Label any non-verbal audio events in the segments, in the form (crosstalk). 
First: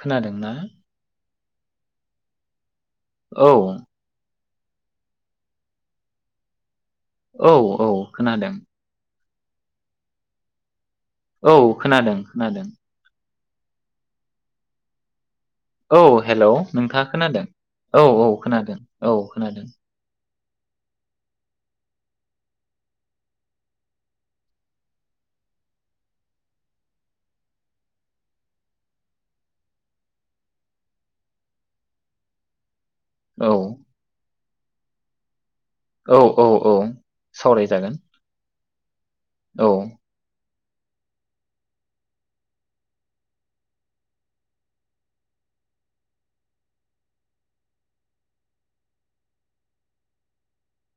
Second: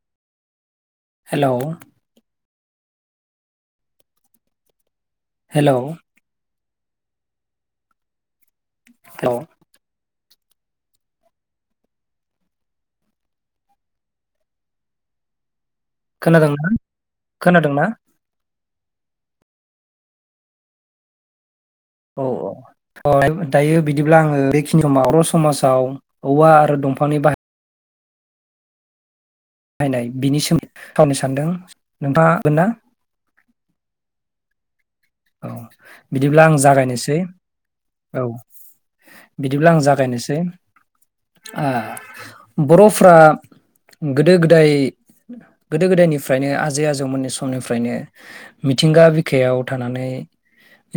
खोनादोंना? हेलौ औ हेलौ औ औ खोनादों औ औ खोनादों खोनादों औ हेलौ खोनादोंना नोंथाङा खोनादों खोनादोंना औ औ खोनादों औ खोनादों औ औ दायो बिदिब्ला आङो बेखिनि समाव बर' समाजाव औवा आरो दंफांनि बाहाय नायनाय बिनि सोमोन्दै खावनो सान्दों नोंथाङा हागोन ना? औ औ औ बिदिब्ला औ आं औ जागायनोसै सावरायजागोन औ औ बिदिब्ला आं जागायनोसै आ बर'फ्रा गोदो गोदाय गोदो गोदायनिफ्रायनो आजै आजौमोननि समनिफ्रायनो मिथिंगा बिखायाव थानानै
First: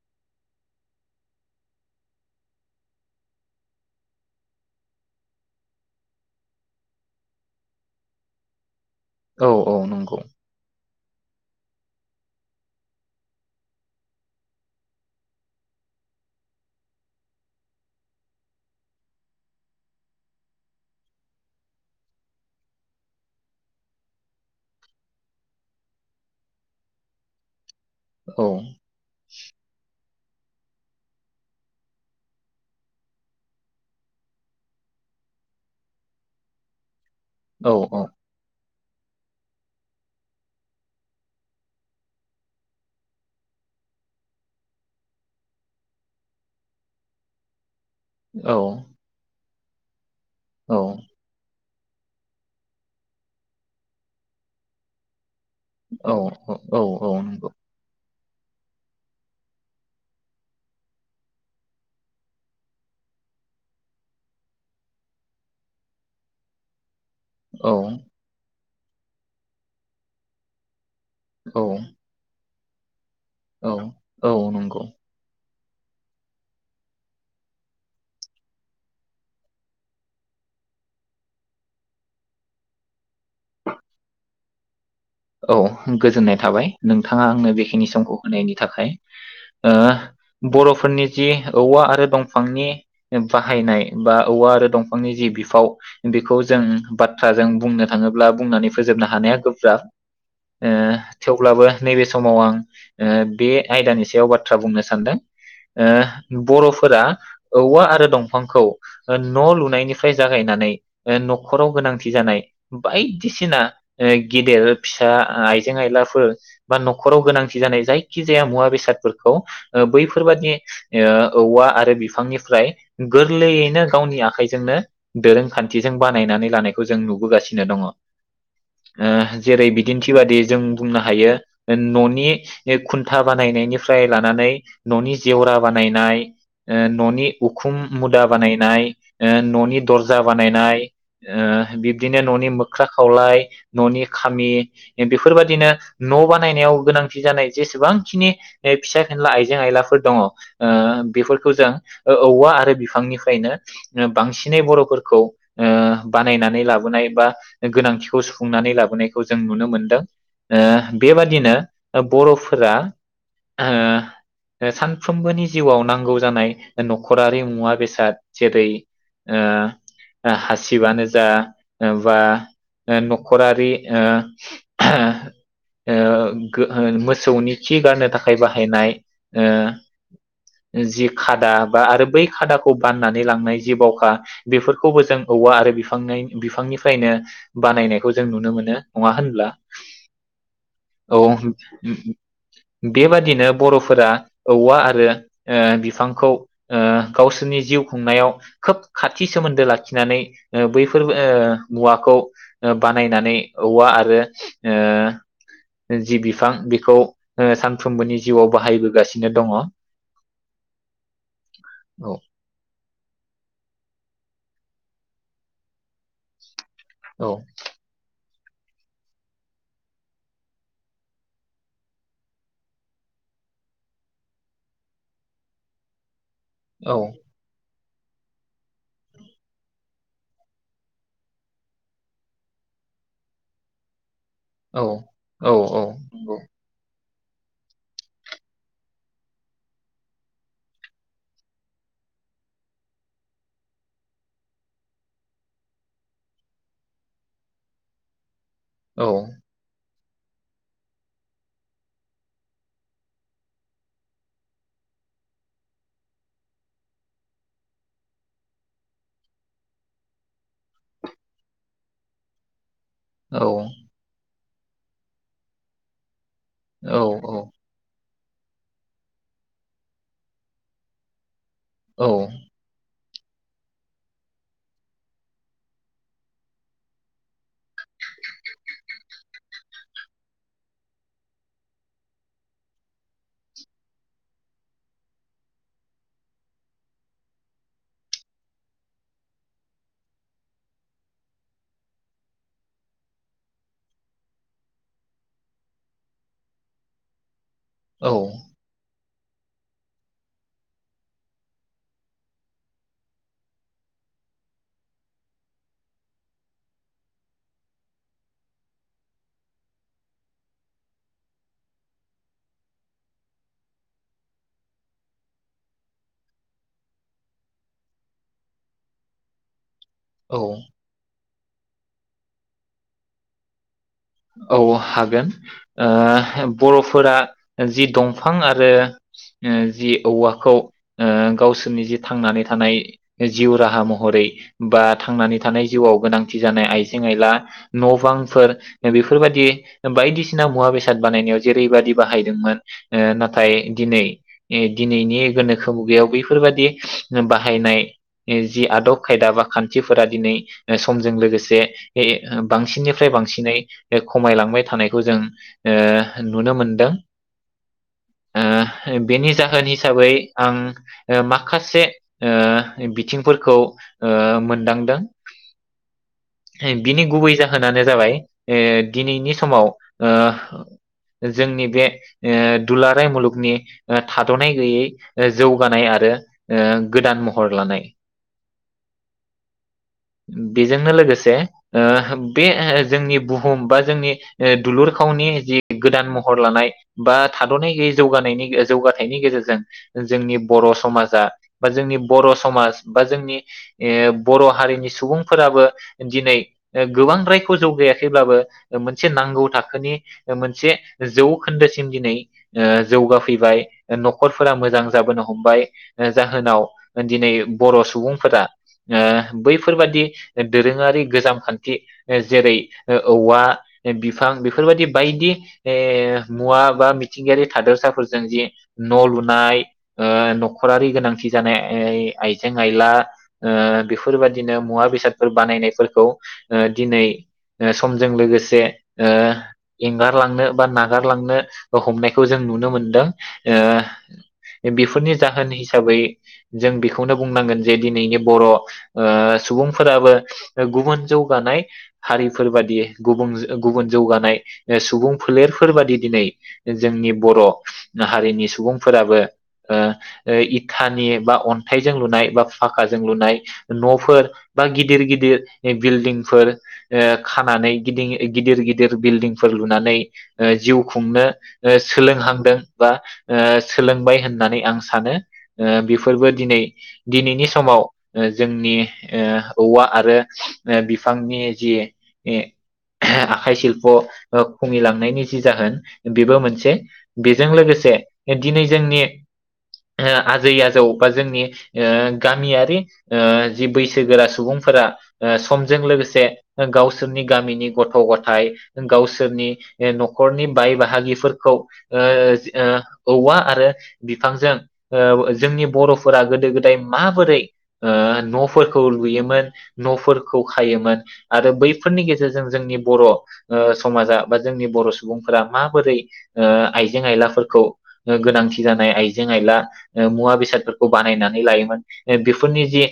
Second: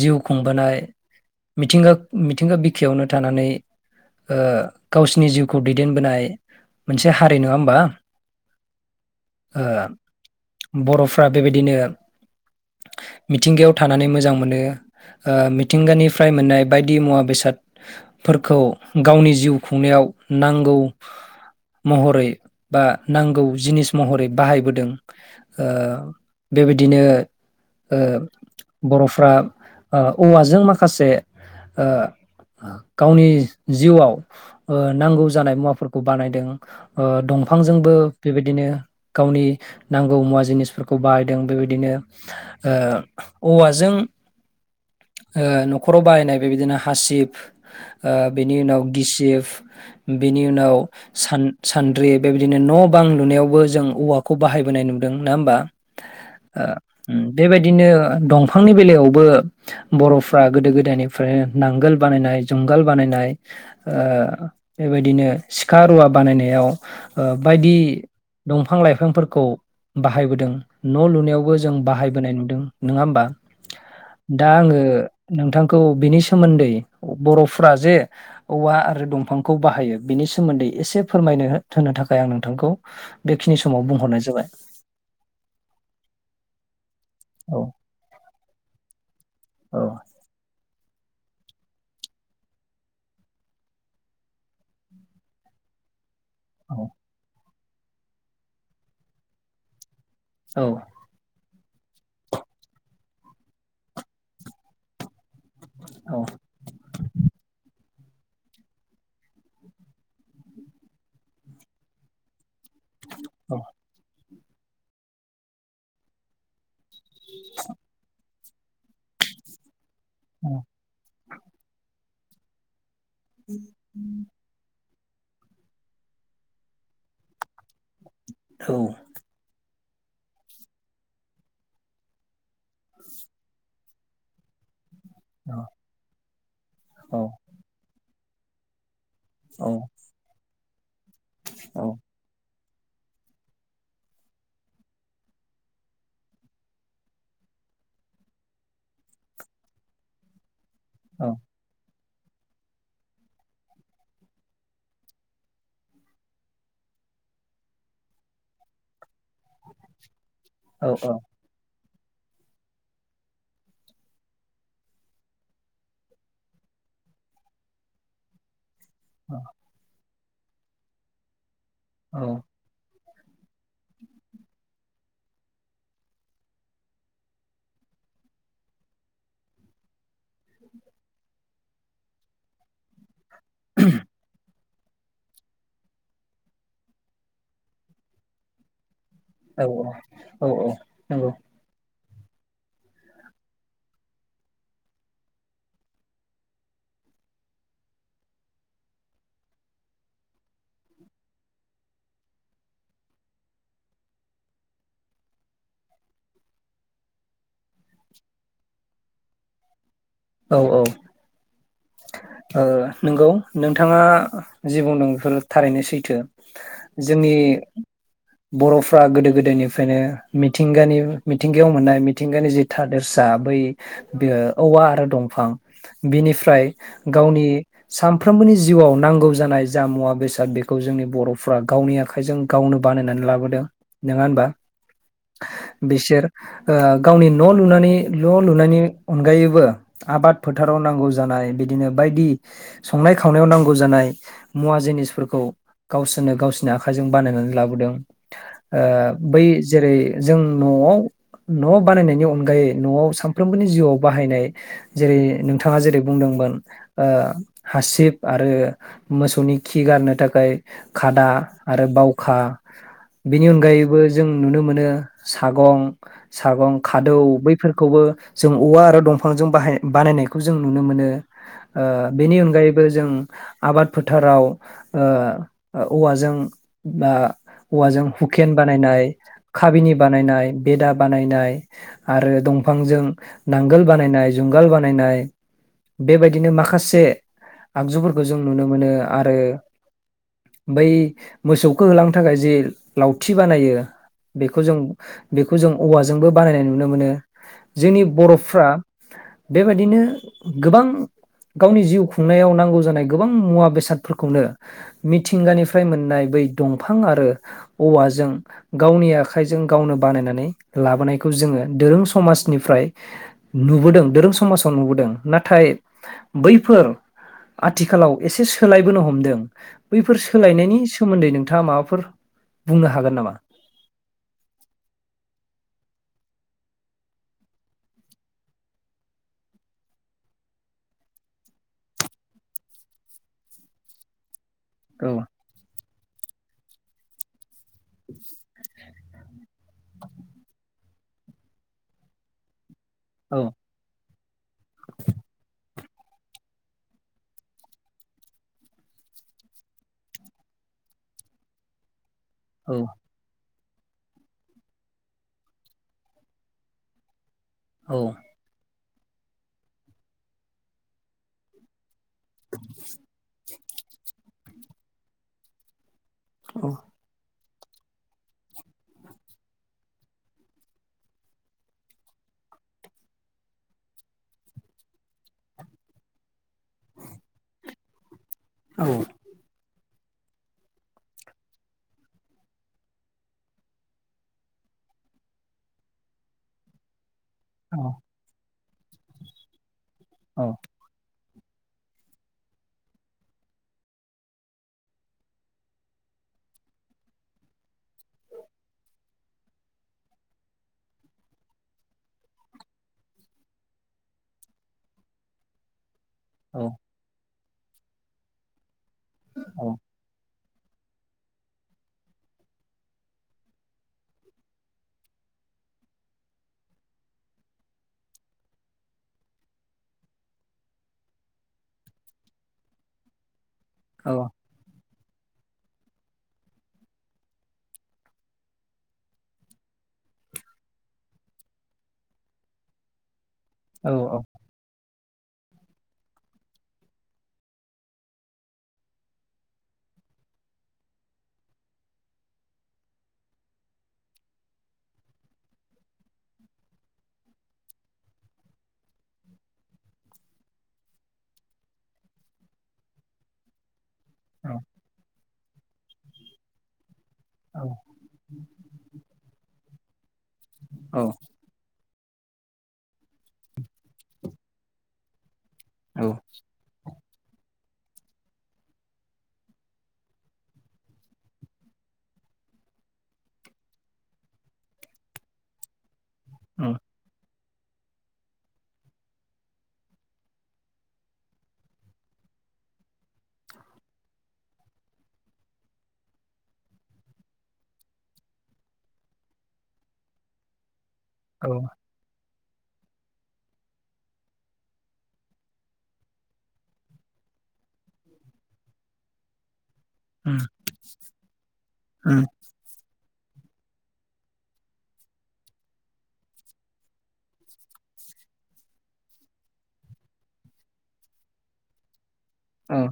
जिउ खुंबोनाय मिथिंगा मिथिंगा बिखायावनो थानानै ओ गावसिनि जिउखौ दैदेनबोनाय मोनसे हारि नङा ओमबा औ औ नंगौ बर'फ्रा बेबायदिनो मिथिंगायाव थानानै मोजां मोनो ओ मिथिंगानिफ्राय मोननाय बायदि मुवा बेसादफोरखौ गावनि जिउ खुंनायाव नांगौ महरै बा नांगौ जिनिस महरै बाहायबोदों ओ बेबायदिनो ओ औ बर'फ्रा ओ औवाजों माखासे ओ गावनि जिउआव ओ नांगौ जानाय मुवाफोरखौ बानायदों ओ औ दंफांजोंबो औ बेबायदिनो गावनि नांगौ मुवा जिनिसफोरखौ बाहायदों बेबायदिनो ओ औवाजों ओ न'खराव बाहायनाय बेबायदिनो हासिब ओ बेनि उनाव गिसिफ बेनि उनाव औ सान सान्द्रि बेबायदिनो न' बां लुनायावबो जों औवाखौ बाहायबोनाय नुदों नङा होमबा? औ औ औ औ बेबायदिनो दंफांनि बेलायावबो बर'फ्रा गोदो गोदायनिफ्रायनो नांगोल बानायनाय जुंगाल बानायनाय ओ बेबायदिनो सिखा रुवा बानायनायाव ओ औ बायदि दं बिफां लाइफांफोरखौ बाहायबोदों न' लुनायावबो औ जों बाहाय नुदों नङा होमबा औ औ दा आङो नंगौ नोंथां खौ बिनि सोमोन्दै बर'फ्रा जे औवा आरो दंफांखौ बाहायो बिनि सोमोन्दै एसे फोरमायनो होनो थाखाय आं नोंथांखौ बेखिनि समाव बुंहरनाय जाबाय औ गोजोननाय थाबाय। नोंथाङा आंनो औ बेखिनि समखौ होनायनि थाखाय। ओ औ बर'फोरनि जि औवा आरो दंफांनि बाहायनाय, बा औवा आरो दंफांनि जि बिफाव बेखौ जों औ बाथ्राजों बुंनो थाङोब्ला बुंनानै फोजोबनो हानाया गोब्राब। औ आ थेव अब्लाबो नैबे समाव आं ओ बे आयदानि सायाव बाथ्रा बुंनो सानदों औ ओ बर'फोरा औवा आरो दंफांखौ न' लुनायनिफ्राय जागायनानै ओ न'खराव गोनांथि जानाय औ बायदिसिना (unintelligible) (unintelligible) फिसा आइजें आयलाफोर बा न'खराव गोनांथि जानाय जायखिजाया जे मुवा-बेसादफोरखौ औ बैफोरबादि ओ औवा आरो फांनिफ्राय गोरलैयैनो गावनि आखाइजोंनो दोरोंखान्थिजों बानायनानै लानायखौ जों नुबोगासिनो दङ। औ (unintelligible) बिदिन्थि बादि जों बुंनो हायो न'नि खुन्था बानायनायनिफ्राय लानानै न'नि जेवरा बानायनाय औ न'नि उखुम मुदा बानायनाय ओ न'नि दरजा बानायनाय औ ओ बिब्दिनो ननि मो ख्रा खावलाय न'नि खामि बेफोरबायदिनो न' बानायनायाव गोनांथि जानाय जेसेबांखिनि फिसा फिनला आइजें आइलाफोर दङ ओ औ बेफोरखौ जों ओ औवा आरो बिफांनिफ्रायनो बांसिनै बर'फोरखौ ओ बानायनानै लाबोनाय बा गोनांथिखौ सुफुंनानै लाबोनाय खौ जों नुनो मोनदों। ओ बे बादिनो बर'फोरा ओ सानफ्रोमबोनि जिउआव नांगौ जानाय न'खरारि मुवा बेसाद जेरै- ओ हासिबानो जा ओ बा ओ नख खरारि ओ ओ ओ ओ मोसौनि खि गारनो थाखाय बाहायनाय ओ जि खादा बा आरो बै खादाखौ बाननानै लांनाय जि बावखा बेफोरखौबो जों औवा आरो बिफांनाय- बिफांनिफ्रायनो बानायनायखौ जों नुनो मोनो नङा होनब्ला औ औ नंगौ औ ओ औ (unintelligible) बेबादिनो बर'फोरा औवा आरो ओ बिफांखौ ओ गावसोरनि जिउ खुंनायाव खोब खाथि सोमोन्दो लाखिनानै ओ बैफोर ओ मुवाखौ बानायनानै औवा आरो ओ जि बिफां बेखौ ओ सानफ्रोमबोनि जिउआव बाहायबोगासिनो दङ औ औ ओ नंगौ नोंथाङा जि बुंदों बेफोरो थारैनो सैथो औ जोंनि बर'फ्रा गोदो गोदायनिफ्रायनो मिथिंगानि मिथिंगायाव मोननाय मिथिंगानि जि थादेरसा बै बे औवा आरो दंफां बिनिफ्रा फ्राय औ गावनि सानफ्रोमबोनि जिउआव नांगौ जानाय जा मुवा बेसाद बेखौ जोंनि बर'फ्रा गावनि आखाइजों गावनो बानायनानै लाबोदों नङा होनबा औ औ औ बिसोर नंगौ ओ गावनि न' लुनानै न' लुनायनि अनगायैबो आबाद फोथाराव नांगौ जानाय बिदिनो बायदि संनाय खावनायाव नांगौ जानाय मुवा जिनिसफोरखौ गावसोरनो गावसोरनि आखाइजों बानायनानै लाबोदों ओ औ बै जेरै जों न'आव न' बानायनायनि अनगायै न'आव सानफ्रोमबोनि जिउआव बाहायनाय जेरै नोंथाङा जेरै बुंदोंमोन ओ हासिब आरो मोसौनि खि गारनो थाखाय खादा आरो बावखा औ बेनि अनगायैबो जों नुनो मोनो सागं सागं खादौ औ बैफोरखौबो जों औवा आरो दंफांजों बाहाय बानायनायखौ जों नुनो मोनो ओ औ बेनि अनगायैबो जों आबाद फोथाराव ओ औवाजों बा औवाजों हुकेन बानायनाय खाबिनि बानायनाय बेदा बानायनाय आरो दंफांजों नांगोल बानायनाय जुंगा गाल बानायनाय बेबायदिनो माखासे आगजुफोरखौ जों नुनो मोनो आरो बै मोसौखौ होलांनो थाखाय जे लावथि बानायो बेखौ जों बेखौ जों औवाजोंबो बानायनाय नुनो मोनो जोंनि औ बर'फ्रा बेबायदिनो गोबां गावनि जिउ खुंनायाव नांगौ जानाय गोबां मुवा बेसादफोरखौनो मिथिंगानिफ्राय मोननाय बै दंफां आरो औवाजों गावनि आखाइजों गावनो बानायनानै लाबोनायखौ जोङो दोरों समाजनिफ्राय नुबोदों दोरों स समाजाव नुबोदों नाथाय बैफोर आथिखालाव एसे सोलायबोनो हमदों बैफोर औ सोलायनायनि सोमोनदै नों नोंथाङा माबाफोर बुंनो हागोन नामा? औ हागोन ओ बर'फोरा जि दंफां आरो ओ जि औवाखौ ओ गावसोरनि जि थांनानै थानाय जिउ राहा महरै बा औ थांनानै थानाय जिउआव गोनांथि जानाय आइजें आइला न'बां फोर बेफोरबायदि बायदिसिना मुवा बेसाद बानायनायाव जेरैबायदि बाहायदोंमोन ओ औ नाथाय दिनै दिनैनि गोनोखो मुगयाव बैफोरबायदि बाहायनाय जि आदब खायदा बा खानथिफोरा दिनै समजों लोगोसे ओ औ बांसिननिफ्राय बांसिनै एक खमायलांबाय थानायखौ जों ओ नुनो मोनदों औ ओ बेनि जाहोन हिसाबै आं ओ माखासे ओ बिथिंफोरखौ ओ मोन दांदों औ बिनि गुबै जा होनानो जाबाय ए दिनैनि समाव ओ जोंनि बे ओ दुलाराय मुलुगनि अ थाद'नाय गैयै अ जौगानाय आरो ओ गोदान महर लानाय औ बेजोंनो लोगोसे ओ बे जोंनि बु हुम बा जोंनि ओ दुलुर खावनि जि गोदान महर लानाय बा थाद'नाय औ गोयै जौगानायनि जौगाथायनि गेजेरजों जोंनि औ बर' समाजा बा जोंनि बर' समाज बा जोंनि ओ बर' हारिनि सुबुंफोराबो दिनै गोबां रायखौ जौगाया खैब्लाबो मोनसे नांगौ थाखोनि मोनसे जौखोन्दोसिम दिनै ओ जौगाफैबाय न'खरफोरा मोजां जाबोनो हमबाय औ जाहोनाव दिनै बर' सुबुंफोरा ओ बैफोरबादि दोरोङारि गोजाम खान्थि जेरै औवा बिफां बेफोरबायदि बायदि मुवा बा मिथिंगायारि थादोरसाफोरजों जि न' लुनाय ओ न'खरारि गोनांथि जानाय आइजें आयला ओ औ बेफोरबायदिनो मुवा बेसाद फोर बानायनायफोरखौ ओ दिनै ओ समजों लोगोसे ओ एंगारलांनो बा नागारलांनो हमनायखौ जों नुनो मोनदों औ ओ बेफोरनि जाहोन हिसाबै जों बेखौनो बुंनांगोन जे दिनैनि बर' ओ सुबुंफोराबो गुबुन जौगानाय हारि फोरबादि गुबुं गुबुन जौगानाय सुबुं‌‌ फोलेरफोरबादि दिनै‌ जोंनि बर' हारिनि सुबुंफोराबो ओ इथानि‌ बा अन्थाइजों लुनाय बा फाक्काजों लुनाय न' फोर बा गिदिर गिदिर बिल्डिंफोर ओ खानानै गिदिं गिदिर गिदिर बिल्डिंफोर लुनानै जिउ खुंनो सोलोंहांदों बा सोलोंबाय होननानै आं सानो औ बेफोरबो दिनै दिनैनि समाव जोंनि औवा आरो बिफांनि जि आखाइ सिल्प' खमिलांनायनि जि जाहोन बेबो मोनसे उम जों लोगोसे दिनै जोंनि आजै आजौ बा जोंनि गामियारि जि बैसोगोरा सुबुंफोरा समजों लोगोसे गावसोरनि गामिनि गथ' गथाय गावसोरनि न'खरनि बाय बाहागि बाहागिफोरखौ औवा आरो बिफांजों जोंनि बर'फोरा गोदो गोदाय माबोरै न'फोरखौ लुयोमोन न'फोरखौ खायोमोन बैफोरनि औ उम गेजेरजों जोंनि बर' समाजा बा जोंनि बर' सुबुंफोरा माबोरै आइजें आइलाफोरखौ गोनांथि जानाय आइजें आइला मुवा बेसादफोरखौ बानायनानै लायोमोन ए बेफोरनि औ जि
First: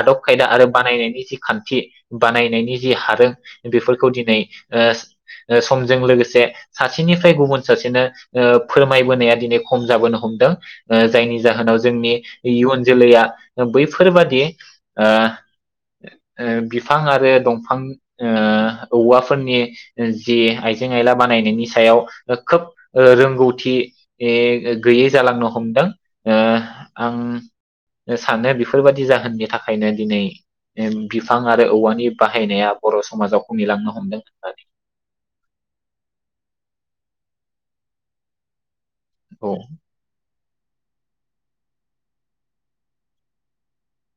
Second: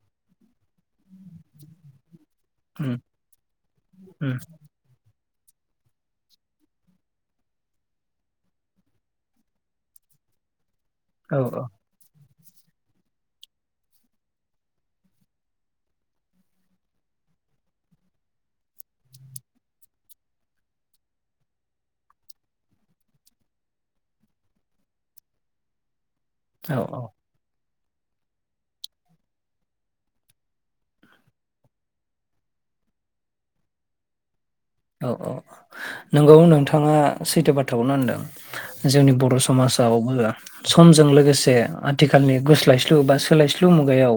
आदब खायदा आरो बानायनायनि जि खान्थि बानायनाय जि उम हादों बेफोरखौ उम दिनै समजों लोगोसे सासेनिफ्राय गुबुन सासेनो ओ फोरमायबोनाया दिनै खम जाबोनो हमदों ओ औ जायनि जाहोनाव जोंनि इयुन जोलैया बैफोरबादि ओ बिफां आरो दंफां बिफां ओ औवाफोरनि जि आइजें आयला बानायनायनि सायाव खोब रोंगौथि गैयै जालांनो हमदों ओ औ औ आं साननाया बेफोरबायदि जाहोननि थाखायनो दिनै बिफां आरो औवानि बाह बाहायनाया बर' समाजाव खमिलांनो हमदों होननानै औ औ नंगौ नोंथाङा सैथो बाथ्राखौनो होनदों जोंनि बर' औ समाजावबो समजों लोगोसे आथिखालनि गोस्लायस्लु बा सोलायस्लु मुगायाव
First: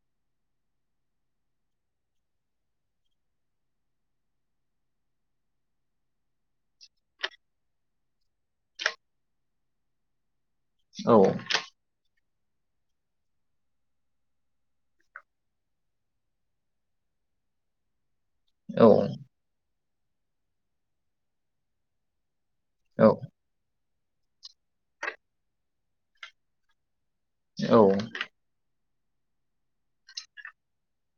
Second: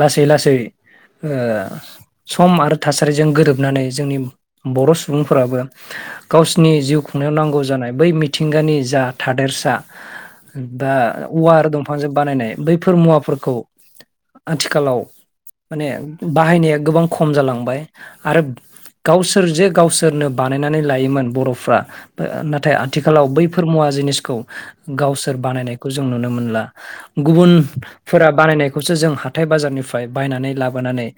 लासै लासै ओ सम आरो थासारिजों गोरोबनानै जोंनि बर' सुबुंफोराबो गावसिनि जिउ खुंनायाव नांगौ जानाय बै मिथिंगानि जा थादेरसा दा औ औवा आरो दंफांजों बानायनाय बैफोर मुवाफोरखौ आथिखालाव माने बाहायनाया गोबां खम जालांबाय आरोब औ जे गावसोरनो बानायनानै लायोमोन बर'फ्रा नाथाय औ आथिखालाव बै फोर‌ मुआ जिनिसखौ गावसोर बानायनायखौ जों नुनो मोनला औ गुबुनफोरा बानायनाय बेखौसो जों हाथाय बाजारनिफ्राय बायनानै लाबोनानै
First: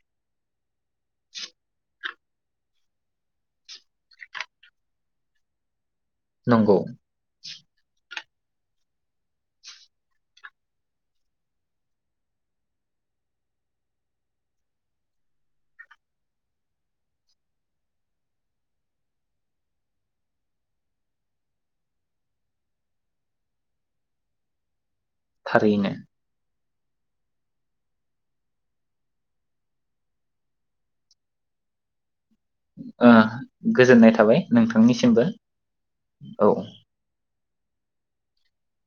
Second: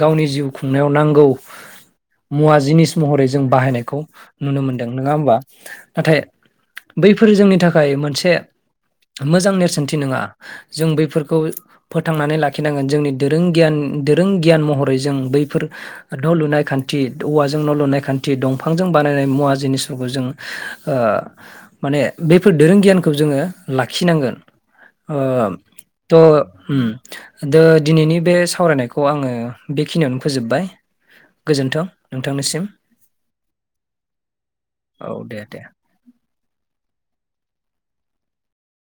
गावनि जिउ खुंनायाव नांगौ मुवा जिनिस महरै जों बाहायनायखौ नुनो मोनदों नङा होमबा नाथाय नंगौ बैफोर जोंनि थाखाय थाखाय मोनसे मोजां नेरसोनथि नङा जों बैफोरखौ फोथांनानै लाखिनांगोन जोंनि दोरों गियान दोरों गियान महरै जों बैफोर न लुनाय खान्थि खान्थि औवाजों न' लुनाय खान्थि दंफांजों बानायनाय मुवा जिनिसफोरखौ जों ओ माने बेफोर दोरों गियानखौ जोङो लाखिनांगोन ओ थारैनो थ उम दा दिनैनि बे सावरायनायखौ आङो बेखिनियावनो फोजोबबाय गोजोन्थों नोंथांनिसिम ओ गोजोननाय थाबाय औ नोंथांनिसिमबो दे दे औ